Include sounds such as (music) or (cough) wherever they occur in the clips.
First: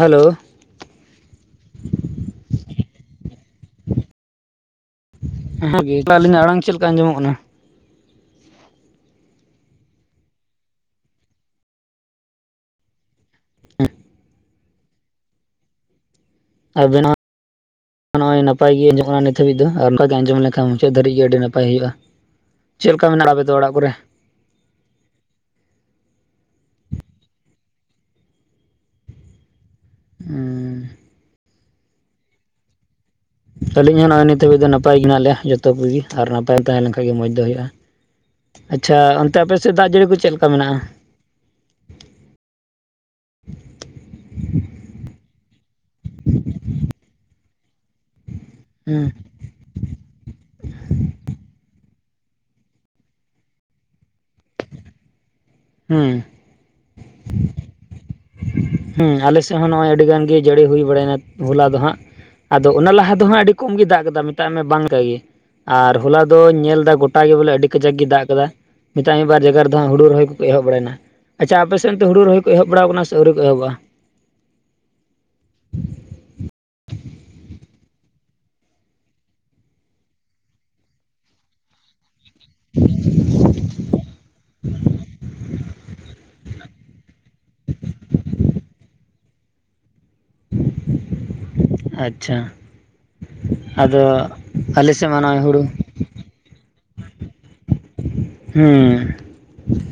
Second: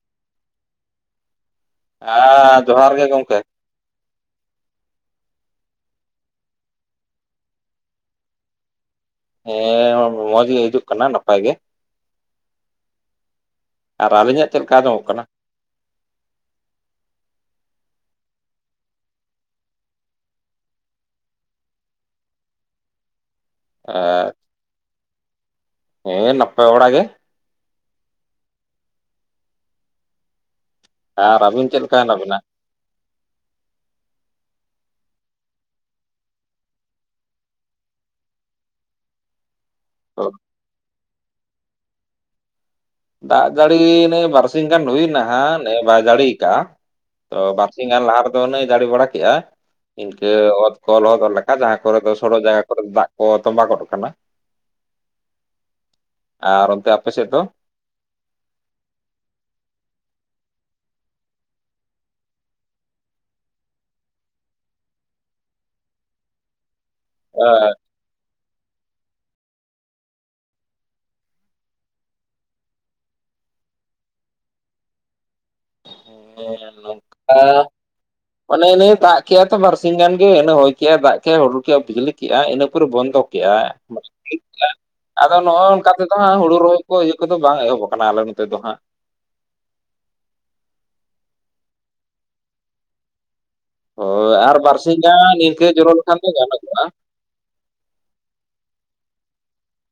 Hello ᱟ ᱡᱚᱦᱟᱨ ᱜᱮ ᱜᱚᱝᱠᱮ ᱦᱮᱸ ᱜᱮ ᱟᱹᱞᱤᱧ ᱟᱲᱟᱝ ᱪᱮᱫ ᱞᱮᱠᱟ ᱟᱡᱚᱢᱚᱜ ᱠᱟᱱᱟ? ᱦᱮᱸ ᱢᱚᱸᱡᱽ ᱜᱮ ᱦᱤᱡᱩᱜ ᱠᱟᱱᱟ ᱱᱟᱯᱟᱭ ᱜᱮ᱾ ᱟᱨ ᱟᱹᱞᱤᱧᱟᱜ ᱪᱮᱫ ᱞᱮᱠᱟ ᱟᱡᱚᱢᱚᱜ ᱠᱟᱱᱟ? ᱟᱵᱤᱱᱟᱜ᱾ ᱱᱚᱜᱼᱭ ᱱᱟᱯᱟᱭ ᱜᱮ ᱟᱸᱡᱚᱜ ᱱᱤᱛ ᱦᱟᱵᱤᱡ ᱟᱨ ᱱᱚᱝᱠᱟ ᱜᱮ ᱟᱸᱡᱚᱢ ᱞᱮᱱᱟᱱ ᱢᱩᱪᱟᱹᱫ ᱫᱷᱵᱤᱡ ᱜᱮ ᱟᱹᱰᱤ ᱱᱟᱯᱟᱭ ᱦᱩᱭᱩᱜᱼᱟ ᱾ ᱪᱮᱫ ᱞᱮᱠᱟ ᱢᱮᱱᱟᱜᱼᱟ ᱟᱯᱮ ᱫᱚ ᱚᱲᱟᱜ ᱟᱨ ᱦᱮᱸ ᱱᱟᱯᱟᱭ ᱵᱟᱲᱟ ᱜᱮ᱾ ᱦᱩᱸ ᱟᱨ ᱟᱹᱵᱤᱱ ᱪᱮᱫ ᱞᱮᱠᱟ ᱦᱮᱱᱟᱜ ᱵᱤᱱᱟ? ᱟᱹᱞᱤᱧ ᱦᱚᱸ ᱱᱚᱜᱼᱚᱭ ᱱᱤᱛ ᱦᱟᱹᱵᱤᱡ ᱫᱚ ᱱᱟᱯᱟᱭ ᱜᱮ ᱦᱮᱱᱟᱜ ᱞᱮᱭᱟ ᱡᱚᱛᱚ ᱠᱚᱜᱮ ᱟᱨ ᱱᱟᱯᱟᱭ ᱮᱢ ᱛᱟᱦᱮᱸ ᱞᱮᱱᱠᱟᱡ ᱜᱮ ᱢᱚᱸᱡᱽ ᱫᱚ ᱦᱩᱭᱩᱜᱼᱟ᱾ ᱟᱪᱪᱷᱟ ᱚᱱᱛᱮ ᱟᱯᱮ ᱥᱮᱫ ᱫᱟᱜ ᱡᱟᱹᱲᱤ ᱠᱚ ᱛᱚ ᱪᱮᱫᱞᱮᱠᱟ ᱢᱮᱱᱟᱜᱼᱟ? ᱫᱟᱜ ᱡᱟᱹᱲᱤ ᱱᱮᱭ ᱵᱟᱨᱥᱤᱧ ᱜᱟᱱ ᱦᱩᱭ ᱮᱱᱟ ᱦᱟᱜ, ᱱᱮ ᱵᱟᱭ ᱡᱟᱹᱲᱤ ᱠᱟᱜᱼᱟ ᱾ ᱛᱚ ᱵᱟᱨᱥᱤᱧ ᱜᱟᱱ ᱞᱟᱦᱟ ᱨᱮᱫᱚ ᱱᱟᱹᱭ ᱡᱟᱲᱤ ᱦᱩᱸ ᱵᱟᱲᱟ ᱠᱮᱜᱼᱟ᱾ ᱤᱱᱠᱟᱹ ᱚᱛ ᱠᱚ ᱞᱚᱦᱚᱫ ᱞᱮᱠᱟ ᱡᱟᱦᱟᱸ ᱠᱚᱨᱮ ᱫᱚ ᱥᱚᱲᱚᱜ ᱡᱟᱭᱜᱟ ᱠᱚᱨᱮ ᱫᱚ ᱫᱟᱜ ᱠᱚ ᱛᱚᱸᱵᱟ ᱜᱚᱫ ᱠᱟᱱᱟ ᱾ ᱦᱩᱸ ᱟᱨ ᱚᱱᱛᱮ ᱟᱯᱮ ᱥᱮᱫ ᱫᱚ᱾ ᱦᱮᱸ ᱟᱞᱮᱥᱮᱫ ᱦᱚᱸ ᱱᱚᱜᱼᱚᱭ ᱟᱹᱰᱤ ᱜᱟᱱ ᱜᱮ ᱡᱟᱹᱲᱤ ᱦᱩᱭ ᱵᱟᱲᱟᱭ ᱮᱱᱟ ᱦᱚᱞᱟ ᱫᱚ ᱦᱟᱸᱜ᱾ ᱟᱫᱚ ᱚᱱᱟ ᱞᱟᱦᱟ ᱫᱚ ᱦᱟᱸᱜ ᱟᱹᱰᱤ ᱠᱚᱢ ᱜᱮ ᱫᱟᱜ ᱠᱮᱫᱟᱭ ᱢᱮᱛᱟᱜ ᱢᱮ ᱵᱟᱝ ᱞᱮᱠᱟ ᱜᱮ, ᱟᱨ ᱦᱚᱞᱟ ᱫᱚᱧ ᱧᱮᱞ ᱮᱫᱟ ᱜᱚᱴ ᱜᱚᱴᱟᱜ ᱜᱮ ᱵᱚᱞᱮ ᱟᱹᱰᱤ ᱠᱟᱡᱟᱠ ᱜᱮ ᱫᱟᱜ ᱟᱠᱟᱫᱟ ᱾ ᱢᱮᱛᱟᱧ ᱵᱟᱨ ᱡᱟᱭᱜᱟ ᱨᱮᱫᱚ ᱦᱟᱸᱜ ᱦᱩᱲᱩ ᱨᱚᱦᱚᱭ ᱠᱚ ᱮᱦᱚᱵ ᱵᱟᱲᱟ ᱮᱱᱟ ᱟᱪᱷᱟ ᱟᱯᱮ ᱥᱮᱱ ᱫᱚ ᱦᱩᱲᱩ ᱨᱚᱦᱚᱭ ᱮᱦᱚᱵ ᱵᱟᱲᱟ ᱟᱠᱟᱱᱟ ᱟᱹᱣᱨᱤ ᱠᱚ ᱮᱦᱚᱵᱼᱟ᱾ ᱦᱮᱸ (unintelligible) (unintelligible) ᱚᱱᱮ ᱱᱤᱭ ᱫᱟᱜ ᱠᱮᱜ ᱟᱭ ᱛᱚ ᱵᱟᱨᱥᱤ ᱜᱟᱱ ᱜᱮ ᱤᱱᱟ ᱦᱚᱭ ᱠᱮᱜᱟᱭ ᱫᱟᱜ ᱠᱮᱜᱟᱭ ᱦᱩᱲᱩ ᱠᱮ ᱵᱤᱡᱽᱞᱤ᱾ ᱠᱮᱜᱼᱟ ᱤᱱᱟᱹ ᱯᱚᱨᱮ ᱵᱚᱱᱫᱚ ᱠᱮᱫ-ᱟᱭ ᱟᱫᱚ ᱱᱚᱜᱼᱚ ᱱᱚᱝᱠᱟ ᱛᱮᱫᱚ᱾ ᱦᱩᱲᱩ ᱨᱚᱦᱚᱭ ᱠᱚ ᱤᱭᱟᱹ ᱠᱚᱫᱚ ᱵᱟᱝ ᱮᱦᱚᱵ ᱟᱠᱟᱱᱟ ᱟᱞᱮ ᱱᱚᱛᱮ ᱫᱚ ᱦᱟᱸᱜ ᱾ ᱟᱪᱪᱷᱟ ᱟᱫᱚ ᱦᱳᱭ ᱟᱨ ᱟᱞᱮ ᱵᱟᱨᱥᱤᱧ ᱥᱮᱫ ᱢᱟ ᱜᱟᱱ ᱱᱚᱜᱼᱚᱭ ᱦᱩᱲᱩ ᱱᱤᱝᱠᱟᱹ ᱡᱚᱨᱚ ᱞᱮᱠᱷᱟᱱ ᱫᱚ ᱜᱟᱱᱚᱜ ᱜᱚ-ᱟ ᱾ ᱦᱩᱸ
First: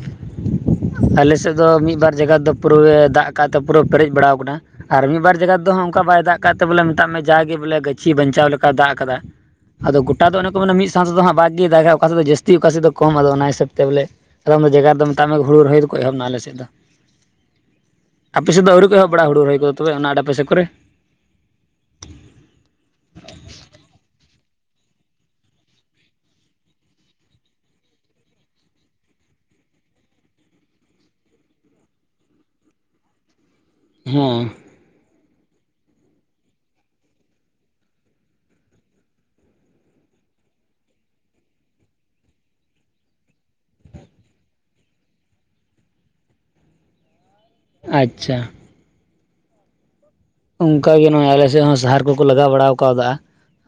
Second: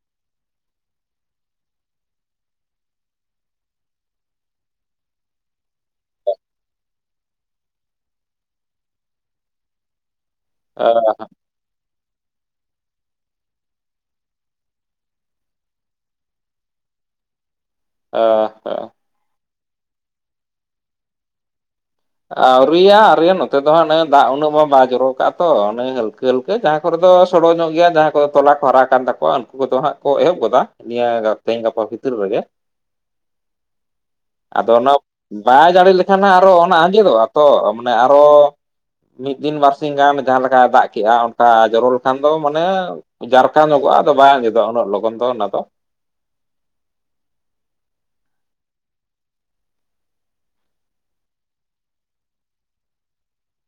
(inaudible) ᱟᱞᱮᱥᱮᱫ ᱫᱚ ᱢᱤᱫᱵᱟᱨ ᱡᱟᱭᱜᱟ ᱫᱚ ᱯᱩᱨᱟᱹ ᱫᱟᱜ ᱠᱟᱜᱼᱟ ᱛᱚ, ᱯᱩᱨᱟᱹ ᱯᱮᱨᱮᱡ ᱵᱟᱲᱟᱣ ᱟᱠᱟᱱᱟ ᱾ ᱟᱨ ᱢᱤᱫ ᱵᱟᱨ ᱡᱟᱭᱜᱟ ᱨᱮ ᱚᱱᱠᱟ ᱵᱟᱭ ᱫᱟᱜ ᱠᱟᱜ ᱛᱮ ᱵᱚᱞᱮ ᱢᱮᱛᱟᱜ ᱢᱮ, ᱡᱟᱜᱮ ᱵᱚᱞᱮ ᱜᱟᱹᱪᱷᱤ ᱵᱟᱧᱪᱟᱣ ᱞᱮᱠᱟᱭ ᱫᱟᱜ ᱟᱠᱟᱫᱟ ᱾ ᱟᱫᱚ ᱜᱚᱴᱟ ᱫᱚ ᱚᱱᱮ ᱠᱚ ᱢᱮᱱᱟ ᱢᱤᱫ ᱥᱟᱶᱛᱮ ᱫᱚ ᱦᱟᱸᱜ ᱵᱟᱜ ᱜᱮ ᱫᱟᱜ ᱚᱠᱟ ᱥᱮᱫ ᱫᱚ ᱡᱟᱹᱥᱛᱤ ᱚᱠᱟ ᱥᱮᱫ ᱫᱚ᱾ ᱠᱚᱢ ᱟᱫᱚ ᱚᱱᱟ ᱦᱤᱥᱟᱹᱵᱽ ᱛᱮ ᱵᱚᱞᱮ ᱟᱫᱚᱢᱫᱚ ᱡᱟᱭᱜᱟ ᱨᱮᱫᱚ ᱢᱮᱛᱟ ᱢᱮ ᱦᱩᱲᱩ ᱨᱚᱦᱚᱭ ᱫᱚᱠᱚ ᱮᱦᱚᱵ ᱮᱱᱟ ᱟᱞᱮ ᱥᱮᱫ ᱫᱚ᱾ ᱟᱯᱮ ᱥᱮᱫ ᱫᱚ ᱟᱹᱣᱨᱤ ᱠᱚ ᱮᱦᱚᱵ ᱵᱟᱲᱟᱜ ᱦᱩᱲᱩ ᱨᱚᱦᱚᱭ ᱠᱚ ᱛᱚᱵᱮ ᱚᱱᱟ ᱟᱰᱮ ᱯᱟᱥᱮ ᱠᱚᱨᱮ? ᱟᱹᱣᱨᱤᱭᱟ ᱟᱹᱣᱨᱤᱭᱟᱹ ᱱᱚᱛᱮ ᱫᱚ ᱦᱟᱸᱜ ᱫᱟᱜ ᱩᱱᱟᱹᱜ ᱢᱟ ᱵᱟᱭ ᱡᱚᱨᱚ ᱠᱟᱜ ᱛᱚ ᱚᱱᱮ ᱦᱟᱹᱞᱠᱟᱹ ᱦᱟᱹᱞᱠᱟᱹ᱾ ᱮ ᱡᱟᱦᱟᱸ ᱠᱚᱨᱮ ᱫᱚ ᱥᱚᱲᱚ ᱧᱚᱜ ᱜᱮᱭᱟ ᱡᱟᱦᱟᱸᱭ ᱠᱚᱫᱚ ᱛᱚᱞᱟ ᱠᱚ ᱦᱟᱨᱟ ᱠᱟᱱ ᱛᱟᱠᱚᱣᱟ ᱩᱱᱠᱩ ᱠᱚᱫᱚ ᱦᱟᱸᱜ ᱠᱚ ᱮᱦᱚᱵ ᱜᱚᱫᱟ ᱱᱤᱭᱟᱹ ᱛᱮᱦᱤᱧ ᱜᱟᱯᱟ ᱵᱷᱤᱛᱤᱨ ᱨᱮᱜᱮ ᱾ ᱦᱮᱸ ᱟᱫᱚ ᱚᱱᱟ ᱵᱟᱭ ᱡᱟᱲᱤ ᱞᱮᱠᱷᱟᱱ ᱟᱨᱚ ᱚᱱᱟ ᱟᱸᱡᱮᱫᱚᱜᱼᱟ ᱛᱚ ᱢᱟᱱᱮ ᱟᱨᱚᱻ ᱢᱤᱫ ᱫᱤᱱ ᱵᱟᱨᱥᱤᱧ ᱜᱟᱱ ᱡᱟᱦᱟᱸ ᱞᱮᱠᱟᱭ ᱫᱟᱜ ᱠᱮᱜᱼᱟ ᱚᱱᱠᱟ ᱡᱚᱨᱚ ᱞᱮᱠᱷᱟᱱ ᱫᱚ ᱢᱟᱱᱮ ᱡᱟᱨᱠᱷᱷᱟ ᱧᱚᱜᱚᱜᱼᱟ ᱟᱫᱚ ᱵᱟᱭ ᱟᱸᱡᱮᱫᱼᱟ ᱩᱱᱟᱹᱜ ᱞᱚᱜᱚᱱ ᱫᱚ ᱚᱱᱟ ᱫᱚ ᱟᱪᱪᱷᱟ ᱚᱱᱠᱟ ᱜᱮ ᱱᱚᱜᱚᱭ ᱟᱞᱮ ᱥᱮᱫ ᱦᱚᱸ ᱥᱟᱦᱟᱨ ᱠᱚᱠᱚ ᱞᱟᱜᱟᱣ ᱵᱟᱲᱟ ᱟᱠᱟᱫᱟ